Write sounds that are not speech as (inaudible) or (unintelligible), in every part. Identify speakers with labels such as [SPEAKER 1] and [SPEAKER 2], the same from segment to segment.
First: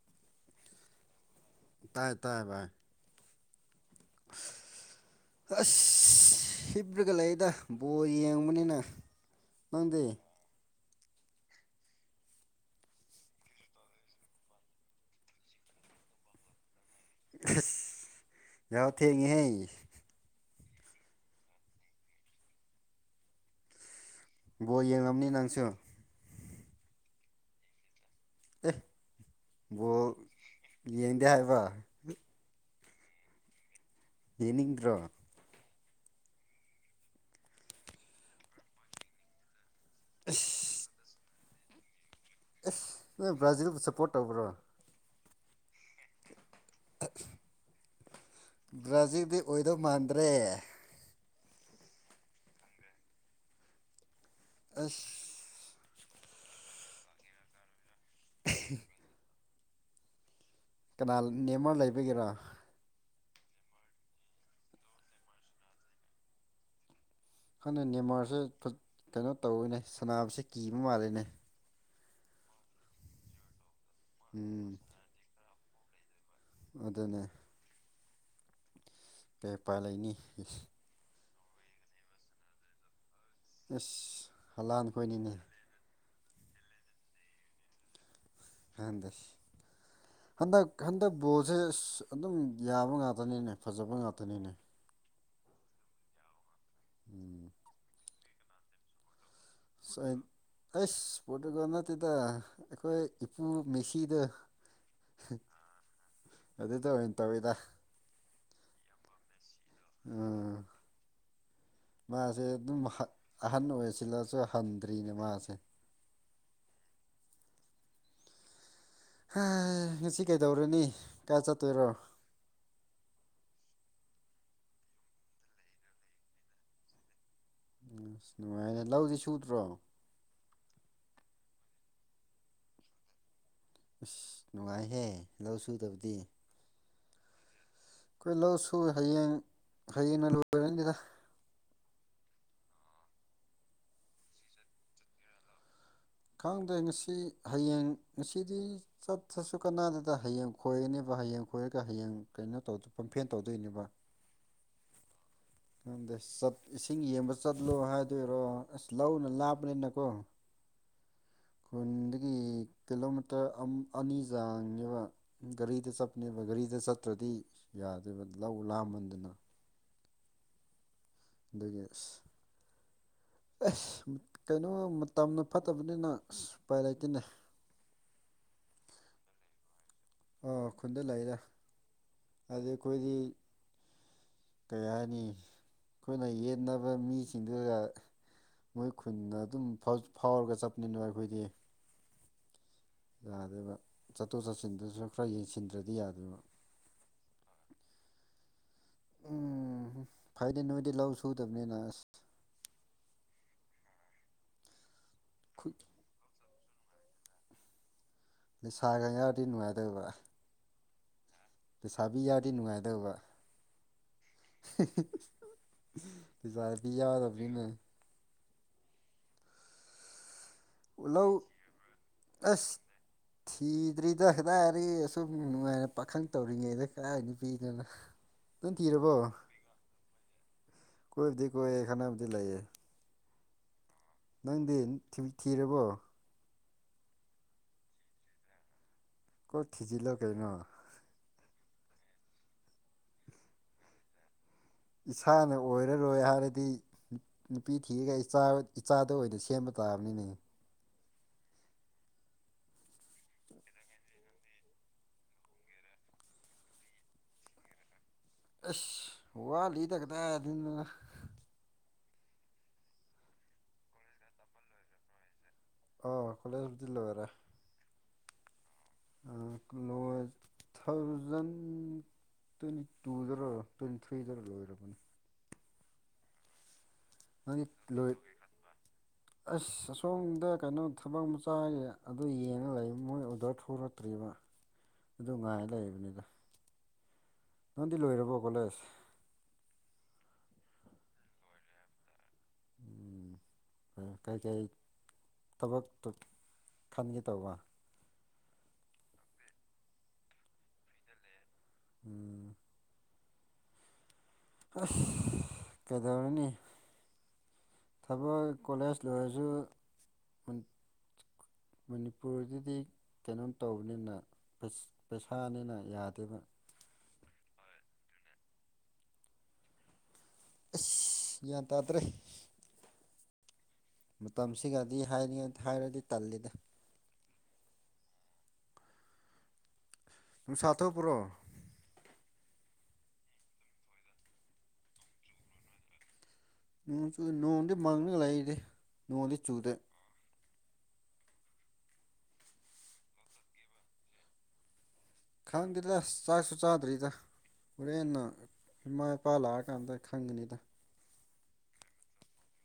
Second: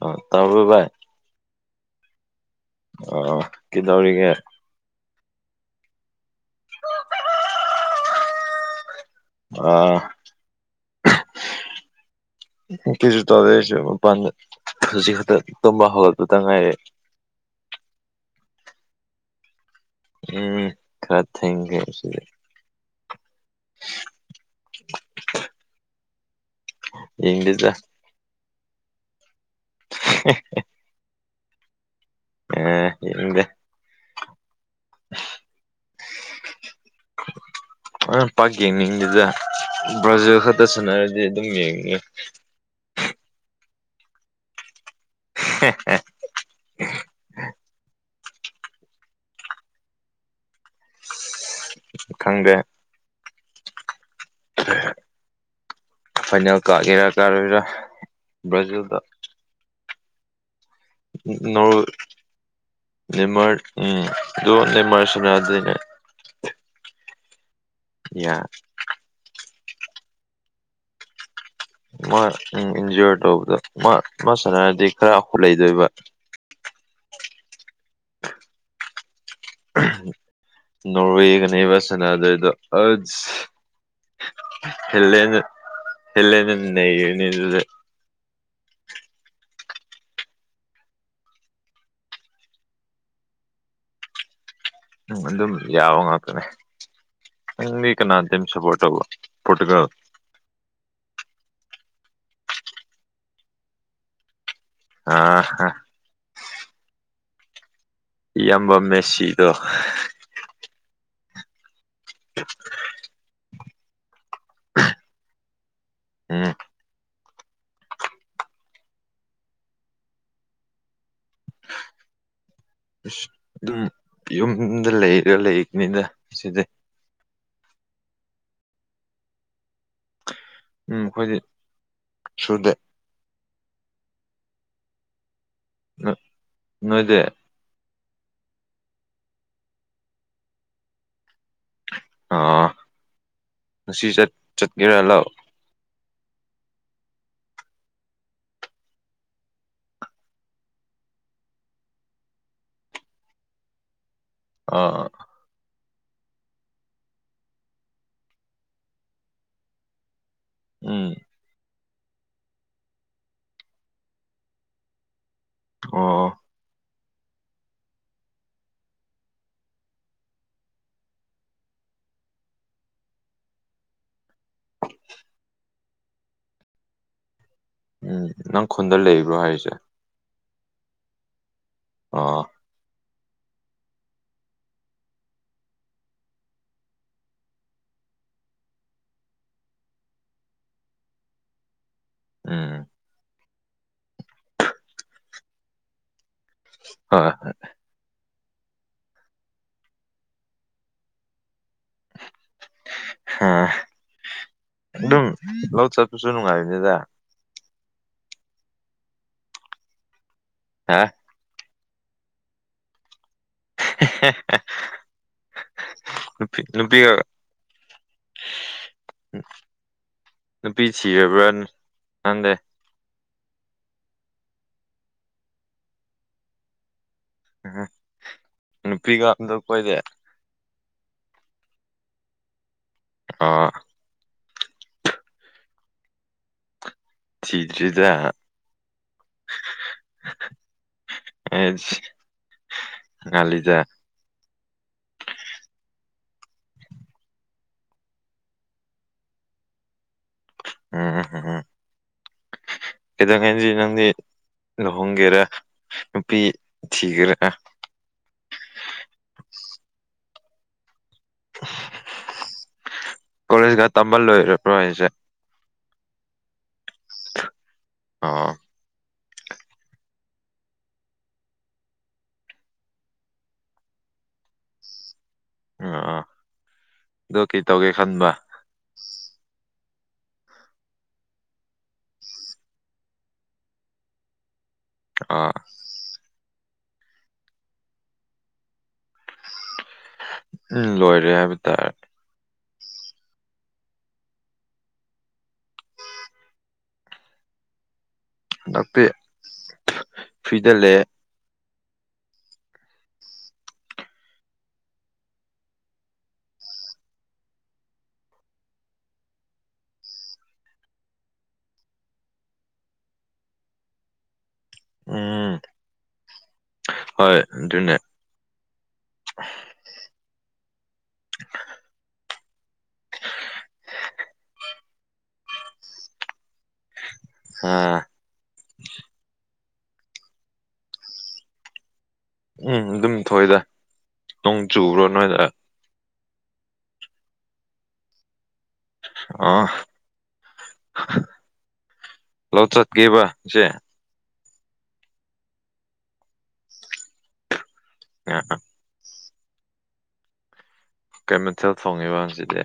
[SPEAKER 1] ꯑꯣ ꯑ ꯇꯕ ꯕꯥ
[SPEAKER 2] ꯇꯥꯏ ꯇꯥꯏ ꯚꯥꯏ
[SPEAKER 1] ꯑ ꯀꯗꯧꯒ
[SPEAKER 2] ꯑꯁ ꯍꯤꯞꯄ꯭ꯔꯒ ꯂꯩꯗ ꯕꯣꯔ ꯌꯦꯡꯕꯅꯤꯅ
[SPEAKER 1] ꯑꯥ
[SPEAKER 2] ꯅꯪꯗꯤ
[SPEAKER 1] ꯀꯩꯁꯨ ꯇꯧꯔꯛꯁꯨ ꯃꯄꯥꯟ ꯍꯧꯖꯤꯛ ꯈꯛꯇ ꯇꯨꯝꯝꯕ ꯍꯧꯒꯠꯄꯗ ꯉꯥꯏꯔꯑꯦ
[SPEAKER 2] ꯌꯥꯎ ꯊꯦꯡꯍ
[SPEAKER 1] ꯎꯝ ꯈ ꯊꯒ ꯁꯤ
[SPEAKER 2] ꯕꯣ ꯌꯦꯡꯂꯡꯉꯝꯅꯤ ꯅꯪꯁꯨ
[SPEAKER 1] ꯏꯗꯤꯗ
[SPEAKER 2] ꯕꯣꯜ ꯌꯦꯡꯗꯦ ꯍꯥꯏꯕ
[SPEAKER 1] ꯑ ꯏꯒ
[SPEAKER 2] ꯌꯦꯅꯤꯗ꯭ꯔꯣ
[SPEAKER 1] ꯑ ꯄꯥꯛ ꯌꯦꯡꯅꯤꯡꯗꯨꯗ ꯕ꯭ꯔꯥꯖꯤꯜ ꯈꯛꯇ
[SPEAKER 2] ꯑꯁ
[SPEAKER 1] ꯁꯅꯔꯗꯤ ꯎ ꯌꯦ
[SPEAKER 2] ꯅꯣꯏ ꯕ꯭ꯔꯥꯖꯤꯜꯗ ꯁꯞꯄꯣꯔꯠ ꯇꯧꯕ꯭ꯔꯣ
[SPEAKER 1] (unintelligible)
[SPEAKER 2] ꯕ꯭ꯔꯥꯖꯤꯜꯗꯤ ꯑꯣꯏꯗꯧ ꯃꯥꯟꯗ꯭ꯔꯦ
[SPEAKER 1] ꯈꯪꯗꯦ
[SPEAKER 2] ꯑꯁ
[SPEAKER 1] ꯐꯥꯏꯅꯦꯜ ꯀꯥꯒꯦꯔꯥ ꯀꯥꯔꯣꯏꯔꯥ ꯕ꯭ꯔꯥꯖꯤꯜꯗ
[SPEAKER 2] ꯀꯅꯥ ꯅꯦꯝꯃ ꯂꯩꯕꯒꯦꯔꯥ
[SPEAKER 1] ꯦꯃꯔ ꯎꯝ ꯑꯗꯨꯣꯦꯔꯁꯤꯅꯥꯗꯅꯦ
[SPEAKER 2] ꯈꯪꯅ ꯅꯦꯃꯔꯁꯦ ꯀꯩꯅꯣ ꯇꯧꯔꯏꯅꯦ ꯁꯅꯥꯁꯦ ꯀꯤꯕ ꯃꯥꯜꯂꯤꯅꯦ
[SPEAKER 1] ꯃꯥ ꯎꯝ ꯏꯟꯖꯣꯔ ꯇꯧꯕꯗ ꯃꯥ ꯃꯥ
[SPEAKER 2] ꯎꯝ
[SPEAKER 1] ꯁꯥꯟꯅꯔꯗꯤ ꯈꯔ ꯑꯈꯨꯠ ꯂꯩꯗꯣꯏꯕ
[SPEAKER 2] ꯑꯗꯨꯅꯦ ꯀꯩ ꯎꯄꯥꯏ ꯂꯩꯅꯤ
[SPEAKER 1] ꯅꯣꯒ ꯅꯕꯁꯗ
[SPEAKER 2] ꯑꯁ ꯍꯂꯥꯟ ꯈꯣꯏꯅꯤꯅꯦ
[SPEAKER 1] ꯍꯦꯂꯅ ꯍꯂꯦ ꯅꯅꯤ
[SPEAKER 2] ꯍꯗꯁ ꯍꯟꯗꯛ ꯍꯟꯗꯛ ꯕꯣꯜꯁꯦ ꯑꯗꯨꯝ ꯌꯥꯕ ꯉꯥꯛꯇꯅꯤꯅꯦ ꯐꯖꯕ ꯉꯥꯛꯇꯅꯤꯅꯦ
[SPEAKER 1] ꯎꯝ ꯑꯗꯨꯝ ꯌꯥꯕ ꯉꯥꯛꯇꯅꯦ
[SPEAKER 2] ꯎꯝ
[SPEAKER 1] ꯅꯪꯗꯤ ꯀꯅꯥꯗꯝ ꯁꯞꯄꯣꯔꯠ ꯇꯧꯕ ꯄꯣꯔꯇꯨꯒꯜ
[SPEAKER 2] ꯑꯩꯁ ꯏꯁꯄꯣꯔꯠꯇꯨꯒ ꯅꯠꯇꯦꯗ ꯑꯩꯈꯣꯏ ꯏꯄꯨ ꯃꯦꯁꯤꯗ
[SPEAKER 1] ꯑꯥꯍꯥ
[SPEAKER 2] ꯑꯗꯨꯗ ꯑꯣꯏꯅ ꯇꯧꯋꯤꯗ
[SPEAKER 1] ꯏꯕ ꯃꯦꯁꯤꯗꯣ
[SPEAKER 2] ꯎ ꯃꯥꯁꯦ ꯑꯗꯨꯝ ꯑꯍꯟ ꯑꯣꯏꯁꯤꯜꯂ ꯍꯟꯗ꯭ꯔꯤꯅꯦ ꯃꯥꯁꯦ
[SPEAKER 1] ꯎꯝ
[SPEAKER 2] ꯉꯁꯤ ꯀꯩꯗꯧꯔꯅꯤ ꯀꯥꯏ ꯆꯠꯇꯣꯏꯔꯣ
[SPEAKER 1] ꯑꯁ ꯑꯗꯨꯝ ꯌꯨꯝꯗ ꯂꯩꯔ ꯂꯩꯕꯅꯤꯅ ꯁꯤꯁꯦ
[SPEAKER 2] ꯑꯁ ꯅꯨꯡꯉꯥꯏꯔꯦ ꯂꯧꯗꯤ ꯁꯨꯗ꯭ꯔꯣ
[SPEAKER 1] ꯎꯝ ꯑꯩꯈꯣꯏꯗꯤ ꯁꯨꯗꯦ
[SPEAKER 2] ꯑꯁ ꯅꯨꯡꯉꯥꯏꯍꯦ ꯂꯧ
[SPEAKER 1] ꯅꯣꯏ
[SPEAKER 2] ꯁꯨꯗꯕꯗꯤ
[SPEAKER 1] ꯅꯣꯏꯗꯤ
[SPEAKER 2] ꯑꯩꯈꯣꯏ ꯂꯧꯁꯨ ꯍꯌꯦꯡ ꯍꯌꯦꯡꯅ ꯂꯣꯏꯔꯅꯤꯗ
[SPEAKER 1] ꯑꯥ ꯉꯁꯤ ꯆꯠꯀꯦꯔꯥ ꯂꯥꯛꯑꯣ
[SPEAKER 2] ꯈꯪꯗ꯭ꯔꯦ ꯉꯁꯤ ꯍꯌꯦꯡ ꯉꯁꯤꯗꯤ ꯆꯠꯇ꯭ꯔꯁꯨ ꯀꯅꯥꯗꯗ ꯍꯌꯦꯡ ꯈꯣꯏꯔꯅꯦꯕ ꯍꯌꯦꯡ ꯈꯣꯏꯔꯒ ꯍꯌꯦꯡ ꯀꯩꯅꯣ ꯇꯧ ꯄꯝꯐꯦꯟ ꯇꯧꯗꯣꯏꯅꯦꯕ
[SPEAKER 1] ꯑꯥ
[SPEAKER 2] ꯈꯪꯗꯦꯠ ꯏꯁꯤꯡ ꯌꯦꯡꯕ ꯆꯠꯂꯣ ꯍꯥꯏꯗꯣꯏꯔꯣ ꯑꯁ ꯂꯧꯅ ꯂꯥꯞꯄꯅꯤꯅꯀꯣ
[SPEAKER 1] ꯎꯝ
[SPEAKER 2] ꯈꯨꯟꯗꯒꯤ ꯀꯤꯂꯣꯃꯤꯇꯔ ꯑꯅꯤ ꯆꯥꯡꯅꯦꯕ ꯒꯥꯔꯤꯗ
[SPEAKER 1] ꯑꯣ
[SPEAKER 2] ꯆꯠꯄꯅꯦꯕ ꯒꯥꯔꯤꯗ ꯆꯠꯇ꯭ꯔꯗꯤ ꯌꯥꯗꯦꯕ ꯂꯧ ꯂꯥꯃꯟꯗꯅ ꯗꯗꯒꯤ ꯑꯦꯁ ꯀꯩꯅꯣ ꯃꯇꯝꯅ ꯐꯠꯇꯕꯅꯤꯅ ꯁꯨꯄꯥꯏ ꯂꯩꯇꯦꯅꯦ
[SPEAKER 1] ꯎꯝ ꯅꯪ ꯈꯨꯟꯗ ꯂꯩꯕ꯭ꯔꯣ ꯍꯥꯏꯔꯤꯁꯦ
[SPEAKER 2] ꯑ ꯈꯨꯟꯗ ꯂꯩꯔꯦ
[SPEAKER 1] ꯑꯣ
[SPEAKER 2] ꯑꯗꯨ ꯑꯩꯈꯣꯏꯗꯤ
[SPEAKER 1] (inaudible)
[SPEAKER 2] ꯀꯔꯤ ꯍꯥꯏꯅꯤ ꯑꯩꯈꯣꯏꯅ ꯌꯦꯟꯅꯕ ꯃꯤꯁꯤꯡꯗꯨꯒ ꯃꯣꯏ ꯈꯨꯟꯗ ꯑꯗꯨꯝ ꯐꯥꯎꯔꯒ ꯆꯠꯄꯅꯤꯅꯣ ꯑꯩꯈꯣꯏꯗꯤ
[SPEAKER 1] ꯎꯝ
[SPEAKER 2] ꯌꯥꯗꯦꯕ ꯆꯠꯊꯣꯛ ꯆꯠꯁꯤꯟꯗꯨꯁꯨ ꯈꯔ ꯌꯦꯡꯁꯤꯟꯗ꯭ꯔꯗꯤ ꯌꯥꯗꯦꯕ
[SPEAKER 1] ꯍꯣꯏ ꯍꯣꯏ
[SPEAKER 2] ꯎꯝ ꯐꯥꯏꯗꯦ ꯅꯅꯨꯡꯣꯏꯗꯤ ꯂꯥꯎꯁꯨꯨ ꯇꯝꯅꯤ
[SPEAKER 1] ꯑ ꯑꯗꯨꯝ ꯂꯧ ꯆ ꯁꯨ ꯅꯅꯨꯡꯉꯥꯏꯅꯤꯗ
[SPEAKER 2] ꯂꯩꯁꯥꯒ ꯌꯥꯔꯗꯤ ꯅꯨꯡꯉꯥꯏꯇꯕ
[SPEAKER 1] ꯍꯥ
[SPEAKER 2] ꯄꯩꯁꯥꯕꯤ ꯌꯥꯔꯗꯤ ꯅꯨꯡꯉꯥꯏꯗꯕ ꯆꯔꯦꯄꯤꯤ ꯌꯥꯗ ꯑꯗꯨꯕꯅꯤꯅꯦ
[SPEAKER 1] ꯎꯝ
[SPEAKER 2] ꯑꯣꯂ ꯑꯁ ꯊꯤꯗꯔꯤꯗ ꯑꯗꯥꯏꯔꯤ ꯑꯁꯨꯝ ꯅꯨꯡꯉꯥꯏꯅ ꯄꯥꯈꯪ ꯇꯧꯔꯤꯉꯩꯗ ꯀꯥꯏ ꯍꯥꯏꯅ ꯄꯤꯗꯅ ꯑꯗꯨꯅ ꯊꯤꯔꯣꯔꯕꯣ
[SPEAKER 1] ꯅꯨꯄꯤꯒ ꯑꯝꯇ ꯀꯣꯏꯗꯦ
[SPEAKER 2] ꯀꯣꯏ ꯀꯣꯏ ꯈꯅꯕꯨꯗꯤ ꯂꯩꯥꯏꯌꯦ
[SPEAKER 1] ꯑꯥ
[SPEAKER 2] ꯅꯪꯗꯤ ꯊꯤꯔꯕꯣ
[SPEAKER 1] ꯆꯤꯗꯔꯤꯗ
[SPEAKER 2] ꯀꯣꯛ ꯊꯤꯖꯤꯜꯂꯣ ꯀꯩꯅꯣ
[SPEAKER 1] ꯑꯦ ꯉꯂꯤꯖ
[SPEAKER 2] ꯏꯁꯥꯅ ꯑꯣꯏꯔꯔꯣꯏ ꯍꯥꯏꯔꯗꯤ ꯅꯨꯄꯤ ꯊꯤꯔꯒ ꯏꯆꯥꯗ ꯑꯣꯏꯅ ꯁꯦꯝꯕ ꯇ ꯏꯁꯇꯥꯕꯅꯤ
[SPEAKER 1] ꯎꯝꯝꯝ ꯑꯦꯗꯣ ꯀꯩꯗꯤꯗꯤ ꯂꯨꯍꯣꯡꯒꯦꯔꯥ ꯅꯨꯄꯤ ꯊꯤꯒꯦꯔꯦ
[SPEAKER 2] ꯑꯗꯨꯅ
[SPEAKER 1] ꯀꯣꯂꯦꯖꯒ ꯇꯝꯕ ꯂꯣꯏꯔ꯭ꯔꯣꯁꯦ
[SPEAKER 2] ꯑ ꯀꯣꯂꯦꯖꯕꯨꯗꯤ ꯂꯕꯦꯔꯦ
[SPEAKER 1] ꯑꯥ
[SPEAKER 2] ꯀ꯭ꯂ ꯂꯣꯖ ꯊꯥꯎꯖꯟ ꯇ꯭ꯋꯦꯟꯇꯤ ꯇꯨꯗꯔ ꯇ꯭ꯋꯦꯟꯇꯤ ꯊ꯭ꯔꯤꯗꯔ ꯂꯣꯏꯔꯕꯅꯤ
[SPEAKER 1] ꯑ ꯑꯣ ꯀꯩ
[SPEAKER 2] ꯅꯪꯗꯤ
[SPEAKER 1] ꯇꯧꯒꯦ
[SPEAKER 2] ꯂꯣꯏ
[SPEAKER 1] ꯈꯟꯕ
[SPEAKER 2] ꯑꯁ ꯑꯁꯣꯝꯗ ꯀꯩꯅꯣ ꯊꯕꯛ ꯃꯆꯥ ꯑꯗꯨ ꯌꯦꯡꯉ ꯂꯩ ꯃꯣꯏ ꯑꯣꯗꯔ ꯊꯣꯛꯣꯔꯛꯇ꯭ꯔꯤ ꯑꯗꯨꯒ ꯑꯗꯨ
[SPEAKER 1] ꯑꯣ
[SPEAKER 2] ꯉꯥꯏꯔ ꯂꯩꯔꯤꯕꯅꯤꯗ ꯅꯪꯗꯤ ꯂꯣꯏꯔꯕꯣ ꯀꯣꯂꯦꯖ
[SPEAKER 1] ꯎꯝ ꯂꯣꯏꯔꯦ ꯍꯥꯏ ꯇ
[SPEAKER 2] ꯍ ꯀꯩꯀꯩ ꯊꯕꯛꯇꯣ ꯈꯟꯒꯦ ꯇꯧꯕ
[SPEAKER 1] ꯍꯟꯗꯄꯤꯦ ꯐꯤꯗꯂꯑꯦ
[SPEAKER 2] ꯎꯝ ꯀꯗ ꯑꯣꯏꯅꯤꯅꯤ ꯊꯕꯛ ꯀꯣꯂꯦꯖ ꯂꯣꯏꯔꯁꯨ ꯃꯅꯤꯄꯨꯔꯗꯗꯤ ꯀꯩꯅꯣꯝ ꯇꯧꯕꯅꯤꯅ ꯄꯩꯁꯥꯅꯤꯅ ꯌꯥꯗꯦꯕ
[SPEAKER 1] ꯍ ꯑꯗꯨꯅ
[SPEAKER 2] ꯑꯁ ꯒ꯭ꯌꯥꯟ ꯇꯥꯗ꯭ꯔꯦ
[SPEAKER 1] (inaudible)
[SPEAKER 2] ꯗꯤ ꯍꯥꯏꯔꯤꯉ ꯍꯥꯏꯔꯗꯤ ꯇꯜꯂꯤꯗ
[SPEAKER 1] ꯑꯥ
[SPEAKER 2] ꯝ ꯁꯥꯊꯧꯄ꯭ꯔꯣ
[SPEAKER 1] ꯎꯝ ꯑꯗꯨꯝ ꯊꯣꯏꯏꯗ ꯅꯣꯡ ꯆꯨꯕ꯭ꯔꯣ ꯅꯣꯏꯗ
[SPEAKER 2] ꯣꯡ ꯆ ꯅꯣꯡꯗꯤ ꯃꯥꯡꯅ ꯂꯥꯏꯗꯤ ꯅꯣꯡꯗꯤ ꯆꯨꯗ
[SPEAKER 1] ꯂꯆꯠ ꯀꯦꯕꯁ
[SPEAKER 2] ꯈꯪꯗꯦꯗ ꯑꯁ ꯆꯥꯛꯁꯨ ꯆꯥꯗ꯭ꯔꯤꯗ ꯍꯣꯔꯦꯟꯅ
[SPEAKER 1] ꯑ
[SPEAKER 2] ꯏꯃ ꯄꯂꯥ ꯀꯥꯟꯗ ꯈꯪꯒꯅꯤꯗ
[SPEAKER 1] ꯀꯦꯃꯤꯀꯦꯜ ꯐꯣꯡꯉꯤꯕꯁꯤꯗꯤ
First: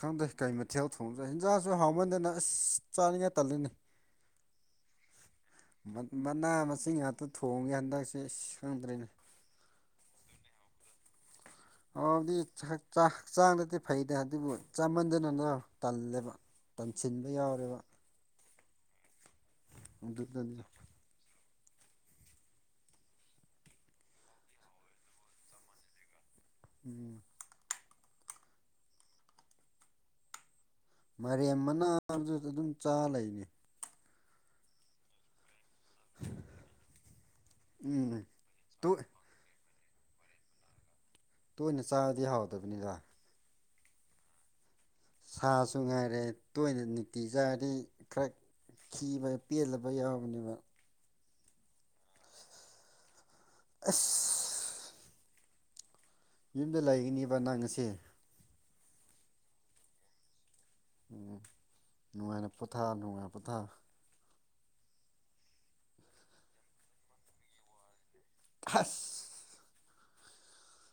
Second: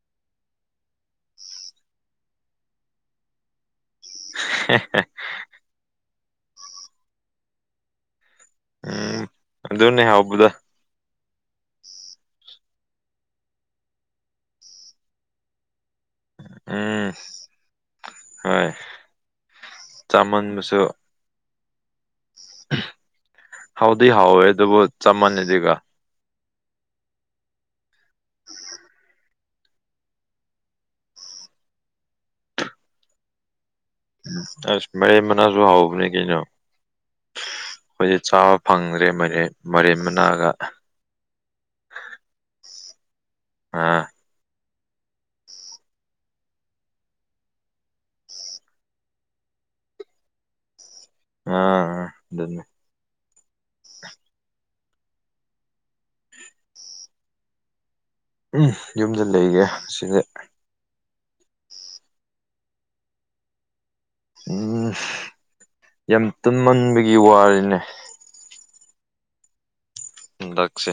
[SPEAKER 2] ꯈꯪꯗꯦ ꯀꯩ ꯃꯊꯦꯜ ꯊꯣꯡꯗ꯭ꯔꯦ ꯍꯤꯟꯖꯥꯡꯁꯨ ꯍꯥꯎꯃꯟꯗꯅ ꯑꯁ ꯆꯥꯅꯤꯡꯉꯥꯏ ꯇꯜꯂꯤꯅꯤ
[SPEAKER 1] (inaudible)
[SPEAKER 2] ꯃꯅꯥ ꯃꯁꯤꯡ ꯉꯥꯛꯇ ꯊꯣꯡꯉꯦ ꯍꯟꯗꯛ
[SPEAKER 1] ꯎꯝ ꯑꯗꯨꯅꯦꯦ ꯍꯕꯗ
[SPEAKER 2] ꯑꯗꯨꯗꯤ ꯍꯛꯆꯥꯡꯗꯗꯤ ꯐꯩꯗ ꯑꯗꯨꯕꯨ ꯆꯥꯃꯟꯗꯅꯅ ꯇꯜꯂꯦꯕ
[SPEAKER 1] ꯎꯝ
[SPEAKER 2] ꯇꯟꯁꯤꯟꯕ ꯌꯥꯎꯔꯦꯕ
[SPEAKER 1] ꯍꯣꯏ
[SPEAKER 2] ꯑꯗꯨꯗꯅꯤ
[SPEAKER 1] ꯆꯥꯃꯟꯕꯁꯨ ꯍꯥꯎꯗꯤ ꯍꯥꯎꯋꯦ ꯑꯗꯨꯕꯨ ꯆꯞ ꯃꯥꯟꯅꯩꯗꯤꯒ
[SPEAKER 2] ꯎꯝ ꯃꯦꯝ ꯃꯅꯥꯗꯨ ꯑꯗꯨꯝ ꯆꯥ ꯂꯩꯅꯤ
[SPEAKER 1] ꯑꯁ ꯃꯦ ꯃꯅꯥꯁꯨ ꯍꯥꯎ ꯀꯩꯅꯣ ꯑꯩꯈꯣꯏꯗꯤ
[SPEAKER 2] ꯎꯝ
[SPEAKER 1] ꯆꯥꯕ ꯐꯪꯗ꯭ꯔꯦ ꯃ ꯃꯦꯝ ꯃꯅꯥꯒ
[SPEAKER 2] ꯇꯣꯏꯅ ꯆꯥꯔꯗꯤ ꯍꯥꯎꯗꯕꯅꯤꯗ
[SPEAKER 1] ꯑꯥ
[SPEAKER 2] ꯁꯥꯁꯨ ꯉꯥꯏꯔꯦ ꯇꯣꯏꯅ ꯅꯨꯡꯇꯤ ꯆꯥꯗꯤ ꯈꯔ ꯤꯕ ꯄꯦꯜꯂꯕ ꯌꯥꯎꯕꯅꯦꯕ
[SPEAKER 1] ꯑꯥ ꯑꯗꯨꯃꯦ
[SPEAKER 2] ꯑ ꯌꯨꯝꯗ ꯂꯩꯔꯤꯅꯦꯕ ꯅꯪ ꯑꯁꯦ
[SPEAKER 1] ꯌꯨꯝꯗ ꯂꯩꯒꯦ ꯁꯤꯁꯦ
[SPEAKER 2] ꯎꯝ ꯅꯨꯡꯉꯥꯏꯅ ꯄꯣꯊꯥ ꯅꯨꯡꯉꯥꯏ ꯄꯣꯊꯥ
[SPEAKER 1] ꯎꯝ ꯌꯥꯝ ꯇꯨꯝꯃꯟꯕꯒꯤ ꯋꯥꯔꯤꯅꯦ
[SPEAKER 2] ꯐꯁ
[SPEAKER 1] ꯎ ꯂꯥꯛꯁꯦ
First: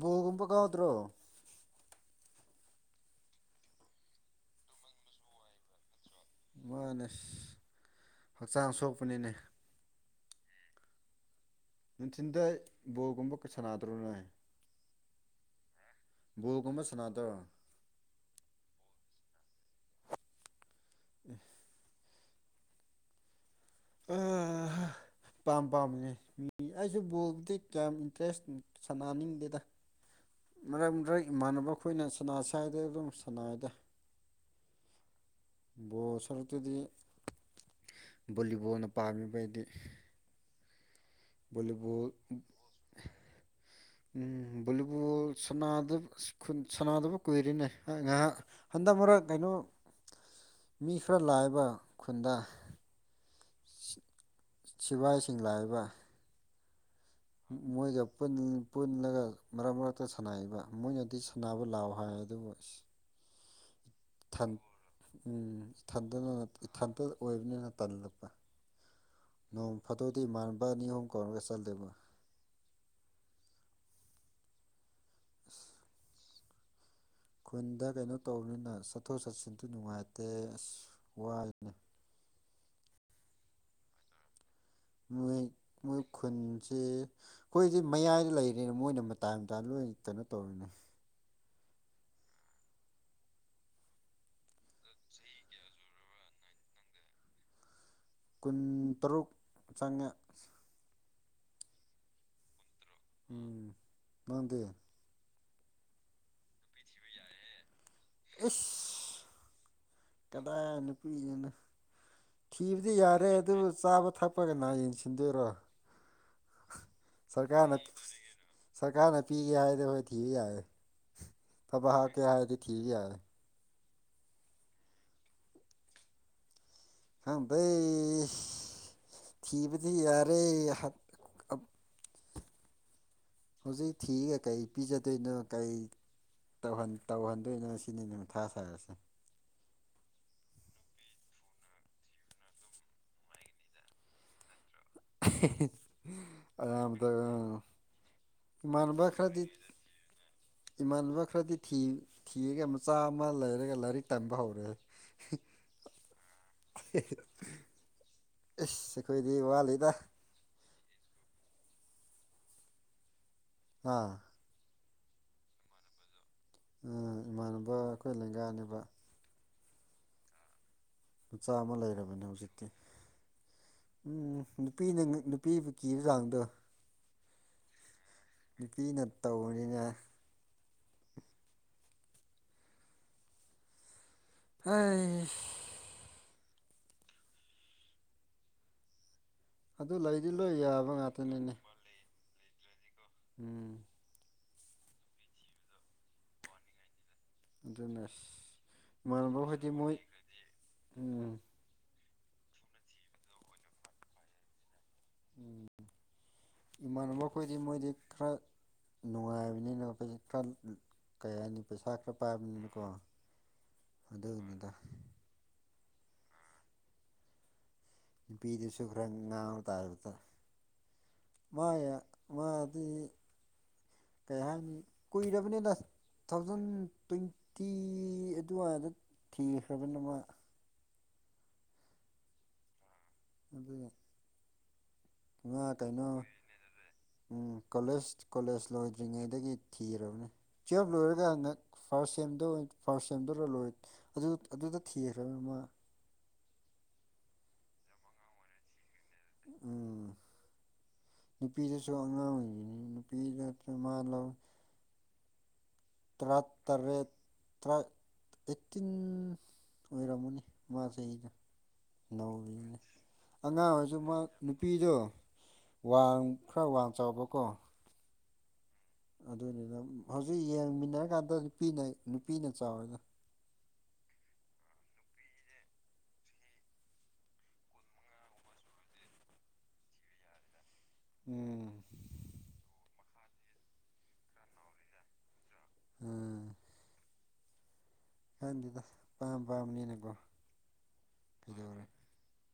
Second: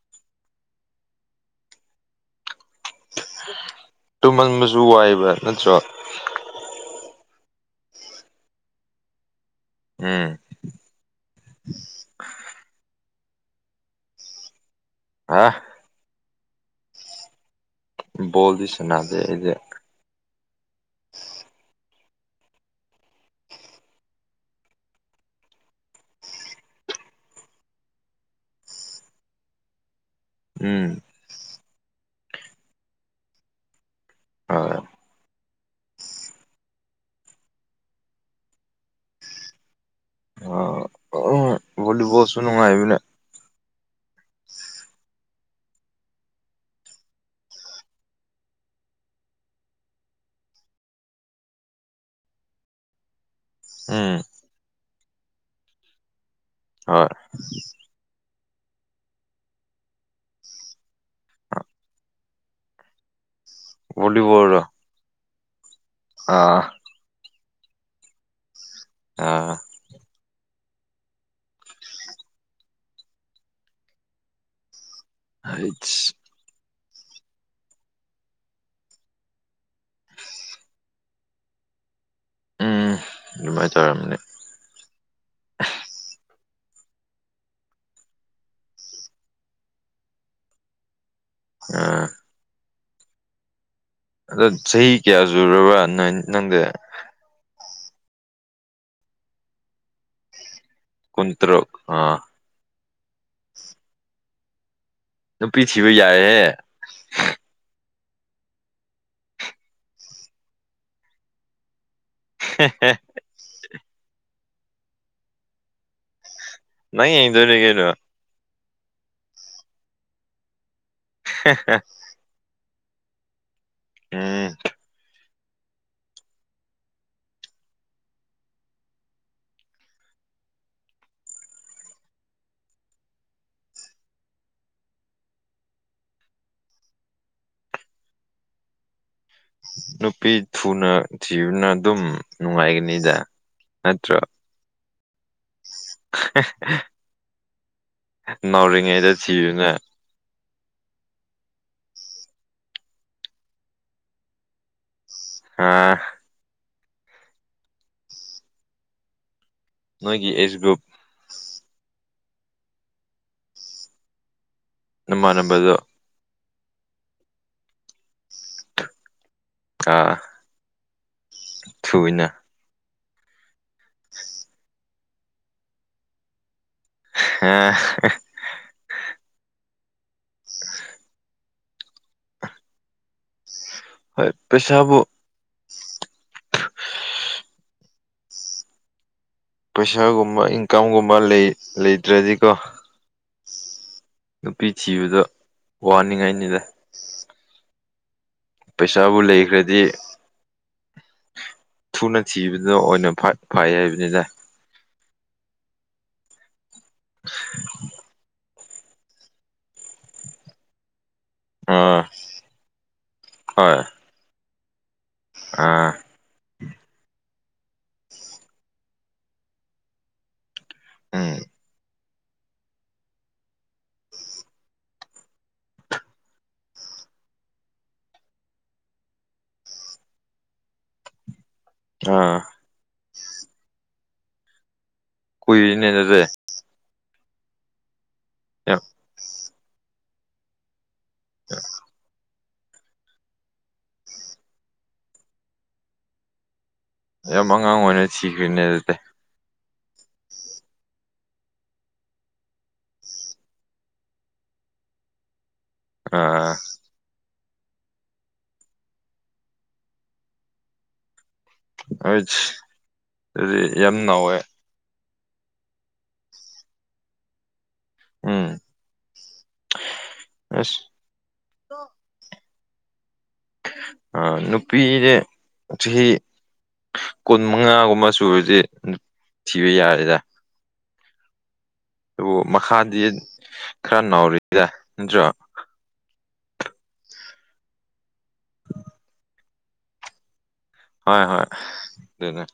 [SPEAKER 2] ꯕꯣꯒꯨꯝꯕ ꯀꯥꯎꯗ꯭ꯔꯣ
[SPEAKER 1] ꯇꯨꯝꯍꯟꯕꯁꯨ ꯋꯥꯏꯕ꯭ꯔ ꯅꯠꯇ꯭ꯔꯣ
[SPEAKER 2] ꯃꯥꯅꯦ ꯍꯛꯆꯥꯡ ꯁꯣꯛꯄꯅꯤꯅꯦ
[SPEAKER 1] ꯎꯝ
[SPEAKER 2] ꯅꯨꯡꯊꯤꯟꯗ ꯕꯣꯜꯒꯨꯝꯕꯀ ꯁꯥꯟꯅꯗ꯭ꯔꯣꯅꯦ
[SPEAKER 1] ꯑꯥ
[SPEAKER 2] ꯕꯣꯒꯨꯝꯕ ꯁꯥꯟꯅꯥꯗꯔ
[SPEAKER 1] ꯣꯗꯤꯁꯅꯗ ꯑꯩꯗꯤꯦ
[SPEAKER 2] ꯎ ꯑ
[SPEAKER 1] (unintelligible)
[SPEAKER 2] ꯄꯥꯝ ꯄꯥꯝꯕꯅꯦ ꯃꯤ ꯑꯩꯁꯨ ꯕꯣꯜꯕꯨꯗꯤ ꯀꯌꯥꯝ ꯏꯟꯇꯔꯦꯁ ꯁꯥꯟꯅꯅꯤꯡꯗꯦꯗ
[SPEAKER 1] ꯎꯝ
[SPEAKER 2] ꯃꯔꯛ ꯃꯔꯛ ꯏꯃꯥꯟꯅꯕ ꯑꯩꯈꯣꯏꯅ ꯁꯅꯥꯁ꯭ꯋꯥꯏꯗ ꯑꯗꯨꯝ ꯁꯅꯥꯏꯗ
[SPEAKER 1] ꯑ
[SPEAKER 2] ꯕꯣ ꯁꯔꯨꯛꯇꯗꯤ ꯕꯣꯂꯤꯕꯣꯜꯅ ꯄꯥꯝꯃꯤꯕ ꯑꯩꯗꯤ ꯕꯣꯂꯤꯕꯣꯜ
[SPEAKER 1] ꯍꯣꯂꯤꯕꯣꯁꯨ ꯅꯨꯡꯉꯥꯏꯕꯅꯦ (unintelligible)
[SPEAKER 2] ꯀꯣꯜ ꯁꯥꯟꯅꯗꯕ ꯀꯨꯏꯔꯤꯅꯦ ꯉꯥꯏꯍꯥꯛ ꯍꯟꯗꯛ ꯃꯔꯛ ꯀꯩꯅꯣ ꯃꯤ ꯈꯔ ꯂꯥꯏꯕ ꯈꯨꯟꯗ
[SPEAKER 1] ꯎꯝ
[SPEAKER 2] ꯁꯤꯕꯥꯏꯁꯤꯡ ꯂꯥꯛꯏꯕ
[SPEAKER 1] ꯍꯣꯏ
[SPEAKER 2] ꯃꯣꯏ ꯆꯄ ꯄꯨꯜꯂꯒ ꯃꯔꯛ ꯃꯔꯛꯇ ꯁꯥꯟꯅꯕ ꯃꯣꯏꯅꯗꯤ ꯁꯥꯟꯅꯕ ꯂꯥꯎꯑꯣ ꯍꯥꯏ ꯑꯗꯨꯕꯨ ꯑꯁ
[SPEAKER 1] ꯕꯣ
[SPEAKER 2] ꯎꯝ ꯏꯊꯗ ꯏꯊꯗ ꯑꯣꯏꯕꯅꯤꯅ ꯇꯜꯂꯛꯄ
[SPEAKER 1] ꯑꯥ
[SPEAKER 2] ꯅꯣꯡ ꯐꯥꯗꯧꯗꯤ ꯏꯃꯥꯟꯕ ꯑꯅꯤ ꯑꯍꯨꯝ ꯀꯧꯔꯒ ꯆꯠꯂꯦꯕ
[SPEAKER 1] ꯍꯥꯏꯠ
[SPEAKER 2] ꯈꯨꯟꯗ ꯀꯩꯅꯣ ꯇꯧꯕꯅꯤꯅ ꯆꯠꯊꯣꯛ ꯆꯠꯁꯤꯟꯁꯨ ꯅꯨꯡꯉꯥꯏꯇꯦ ꯑꯁ ꯋꯥꯏꯅꯦ
[SPEAKER 1] ꯎꯝ ꯑꯗꯨꯃꯥꯏꯅ ꯇꯧꯔꯝꯅꯤ
[SPEAKER 2] ꯃꯣꯏ ꯃꯣꯏ ꯈꯨꯟꯁꯦ ꯑꯩꯈꯣꯏꯁ ꯃꯌꯥꯏꯗ ꯂꯩꯔꯦꯅ ꯃꯣꯏꯅ ꯃꯇꯥꯏ ꯑꯃꯥ ꯂꯣꯏ ꯀꯩꯅꯣ ꯇꯧꯔꯤꯅꯦ
[SPEAKER 1] ꯎꯝ ꯑꯗ ꯆꯍꯤ ꯀꯌꯥ ꯆꯨꯔꯕ꯭ꯔꯥ ꯅꯪꯗꯦ
[SPEAKER 2] ꯀꯨꯟꯇꯔꯨꯛ ꯆꯥꯉꯥ
[SPEAKER 1] ꯀꯨꯟꯇꯔꯨꯛ ꯑꯥ
[SPEAKER 2] ꯎꯝ ꯃꯥꯗ
[SPEAKER 1] ꯅꯨꯄꯤ ꯊꯤꯕ ꯌꯥꯏꯦꯍꯦ
[SPEAKER 2] ꯑꯦꯁ ꯀꯗꯥꯅ ꯄꯅ ꯊꯤꯕꯗꯤ
[SPEAKER 1] ꯑꯦ
[SPEAKER 2] ꯌꯥꯔꯦꯗ ꯆꯥꯕ ꯊꯛꯄꯒ ꯌꯦꯡꯁꯤꯟꯗꯣꯏꯔꯣ
[SPEAKER 1] ꯅ
[SPEAKER 2] ꯁꯔꯀꯥꯔꯅ
[SPEAKER 1] ꯑꯩꯗꯔꯤꯒꯩꯅ
[SPEAKER 2] ꯁꯔꯀꯥꯔꯅ ꯄꯤꯒꯦ ꯍꯥꯏꯔꯗꯤ ꯑꯩꯈꯣꯏ ꯊꯤꯕ ꯌꯥꯏꯦ ꯊꯕꯛ ꯍꯥꯞꯀꯦ ꯍꯥꯏꯔꯗꯤ ꯊꯤꯕ ꯌꯥꯔꯦ
[SPEAKER 1] ꯎꯝ
[SPEAKER 2] ꯍꯗꯩ ꯊꯤꯕꯗꯤ ꯌꯥꯔꯦ ꯍꯧꯖꯤꯛ ꯊꯤꯒꯦ ꯀꯩ ꯄꯤꯖꯗꯣꯏꯅꯣ ꯀꯩ ꯇꯧꯍꯟꯗꯣꯏꯅ ꯁꯤꯅꯤ ꯃꯤ ꯊꯥ ꯁꯥꯔꯁꯦ
[SPEAKER 1] ꯅꯨꯄꯤ ꯊꯨꯅ ꯊꯤꯕꯅ ꯑꯗꯨꯝ ꯅꯨꯡꯉꯥꯏꯒꯅꯤꯗ ꯅꯠꯇ꯭ꯔ
[SPEAKER 2] ꯑꯌꯥꯝ ꯃꯇꯝ
[SPEAKER 1] ꯎꯔꯤꯉꯩꯗ ꯊꯤꯌꯨꯅꯦ
[SPEAKER 2] ꯏꯃꯥꯟꯅꯕ ꯈꯔꯗꯤ ꯊꯤꯔꯒ ꯃꯆꯥ ꯑꯃ ꯂꯩꯔꯒ ꯂꯥꯏꯔꯤꯛ ꯇꯝꯕ ꯍꯧꯔꯦ
[SPEAKER 1] ꯍꯥꯥ
[SPEAKER 2] ꯑꯦꯁꯈꯣꯏꯗꯤ ꯋꯥꯜ
[SPEAKER 1] ꯅꯣꯏꯒꯤ ꯑꯦꯁ ꯒꯨꯨꯞ
[SPEAKER 2] ꯑꯥ
[SPEAKER 1] ꯅꯃ ꯅꯝꯕꯗ
[SPEAKER 2] ꯏꯃꯥꯟꯅꯕ ꯑꯩꯈꯣꯏ ꯂꯦꯡꯒꯥꯅꯦꯕ
[SPEAKER 1] ꯑꯥ
[SPEAKER 2] ꯃꯆꯥ ꯑꯃ ꯂꯩꯔꯕꯅꯤ
[SPEAKER 1] ꯊꯨꯏꯅ
[SPEAKER 2] ꯍꯧꯖꯤꯛꯇꯤ ꯎꯝ ꯅꯨꯄꯤꯅ ꯅꯨꯄꯤꯕꯨ ꯀꯤꯕ ꯆꯥꯡꯗꯣ
[SPEAKER 1] ꯑ
[SPEAKER 2] ꯅꯨꯄꯤꯅ ꯇꯧꯕꯅꯤꯅ
[SPEAKER 1] (unintelligible) ꯍꯣꯏ ꯄꯩꯁꯥꯕꯣ
[SPEAKER 2] ꯑꯩ ꯑꯗꯨ ꯂꯩꯗꯤ
[SPEAKER 1] ꯄꯩꯁꯥꯒꯨꯝꯕ
[SPEAKER 2] ꯂꯣꯏ ꯌꯥꯕ
[SPEAKER 1] ꯏꯟꯀꯥꯝꯒꯨꯝꯕ
[SPEAKER 2] ꯉꯥꯛꯇꯅꯤꯅꯦ
[SPEAKER 1] ꯂꯩꯇ꯭ꯔꯗꯤꯀꯣ
[SPEAKER 2] ꯎꯝ
[SPEAKER 1] ꯅꯨꯄꯤ ꯊꯤꯕꯗꯣ ꯋꯥꯅꯤꯡꯉꯥꯏꯅꯤꯗ
[SPEAKER 2] ꯖꯤꯅꯦꯁ
[SPEAKER 1] ꯄꯩꯁꯥꯕꯨ ꯂꯩꯈ꯭ꯔꯗꯤ
[SPEAKER 2] ꯎꯝ
[SPEAKER 1] ꯊꯨꯅ ꯊꯤꯕꯗ ꯑꯣꯏꯅ ꯐꯩ ꯍꯥꯏꯕꯅꯤꯅ
[SPEAKER 2] ꯏꯃꯥꯟꯅꯕ ꯃꯈꯣꯏꯗꯤ ꯃꯣꯏꯗꯤ ꯈꯔ ꯅꯨꯡꯉꯥꯏꯕꯅꯤꯅ ꯑꯩꯈꯣꯏꯁ ꯈꯔ ꯀꯩ ꯍꯥꯏꯅꯤ ꯄꯩꯁꯥ
[SPEAKER 1] ꯑꯥ
[SPEAKER 2] ꯈꯔ ꯄꯥꯕꯅꯤꯅꯀꯣ
[SPEAKER 1] ꯍꯣꯏ
[SPEAKER 2] ꯑꯗꯨꯗꯨꯗ
[SPEAKER 1] ꯑꯥ
[SPEAKER 2] ꯅꯨꯄꯤꯗꯨꯁꯨ ꯈꯔ ꯉꯥꯡꯕ ꯇꯥꯔꯕꯗ
[SPEAKER 1] ꯎꯝ
[SPEAKER 2] ꯃꯥ ꯃꯥ ꯑꯗꯨ ꯀꯩ ꯍꯥꯏꯅꯤ ꯀꯨꯏꯔꯕꯅꯤꯅ ꯇꯨ ꯊꯥꯎꯖꯟ ꯇ꯭ꯋꯦꯟꯇꯤ ꯑꯗꯨꯋꯥꯏꯗ ꯊꯤꯈ꯭ꯔꯕ ꯅꯃ
[SPEAKER 1] ꯑ
[SPEAKER 2] ꯑꯗꯨꯗ
[SPEAKER 1] ꯀꯨꯏꯔꯤꯅꯦꯅꯁꯦ
[SPEAKER 2] ꯎꯝ ꯀꯣꯂꯦꯖ ꯀꯣꯂꯦꯖ ꯂꯣꯏꯗ꯭ꯔꯤꯉꯩꯗꯒꯤ ꯊꯤꯔꯕꯅꯤ ꯆꯦꯞ ꯂꯣꯏꯔ ꯐꯥꯔꯁ ꯁꯦꯝꯗꯣꯏ ꯐꯥꯔꯁ ꯁꯦꯝꯗꯧꯔ ꯂꯣꯏ ꯑꯗꯨ ꯑꯗꯨꯗ ꯊꯤꯈ꯭ꯔꯕ ꯑꯃ
[SPEAKER 1] ꯌꯥꯝ ꯑꯉꯥꯡ ꯑꯣꯏꯅ ꯁꯤꯈ꯭ꯔꯤꯅꯦ ꯑꯗꯨꯗꯤ
[SPEAKER 2] ꯅꯨꯄꯤꯗꯁꯨ ꯑꯉꯥꯡ ꯑꯣꯏꯔꯤꯅꯤ ꯅꯨꯄꯤꯗꯁꯨ ꯃꯥ ꯂꯧ ꯇꯔꯥ
[SPEAKER 1] ꯑꯥ
[SPEAKER 2] ꯇꯔꯦꯠ ꯇꯔꯥ ꯑꯩꯠꯇꯤꯟ ꯑꯣꯏꯔꯝꯃꯅꯤ ꯃꯥꯁꯦꯗ
[SPEAKER 1] ꯑꯩꯁ
[SPEAKER 2] ꯅꯧꯔꯤꯅꯦ ꯑꯉꯥꯡ
[SPEAKER 1] ꯑꯗꯨꯗꯤ ꯌꯥꯝ
[SPEAKER 2] ꯑꯣꯏꯁꯨ ꯃꯥ
[SPEAKER 1] ꯅꯧꯋꯦ
[SPEAKER 2] ꯅꯨꯄꯤꯗꯣ ꯋꯥ ꯈꯔ ꯋꯥꯡ ꯆꯥꯎꯕ ꯀꯣ
[SPEAKER 1] ꯎꯝ
[SPEAKER 2] ꯑꯗꯨꯅꯤꯅ ꯍꯧꯖꯤꯛ
[SPEAKER 1] ꯑꯁ
[SPEAKER 2] ꯌꯦꯡꯃꯤꯟꯅꯔꯀꯥꯟꯗ ꯅꯨꯄꯤꯅ ꯅꯨꯄꯤꯅ ꯆꯥꯎꯔꯅ
[SPEAKER 1] ꯅꯨꯄꯤꯗ ꯆꯍꯤ ꯀꯨꯟ ꯃꯉꯥꯒꯨꯝꯕ ꯁꯨꯔꯁ ꯊꯤꯕ ꯌꯥꯔꯦꯗ
[SPEAKER 2] ꯎꯝ
[SPEAKER 1] ꯑꯗꯨꯕꯨ ꯃꯈꯥꯗꯤ ꯈꯔ ꯧꯔꯤꯗ ꯅꯠꯇ꯭ꯔꯣ
[SPEAKER 2] ꯍꯗꯤꯗ ꯄꯥꯝ ꯄꯥꯝꯅꯤꯅꯀꯣ
[SPEAKER 1] ꯍꯣꯏ ꯍꯣꯏ ꯑꯗꯨꯅꯦ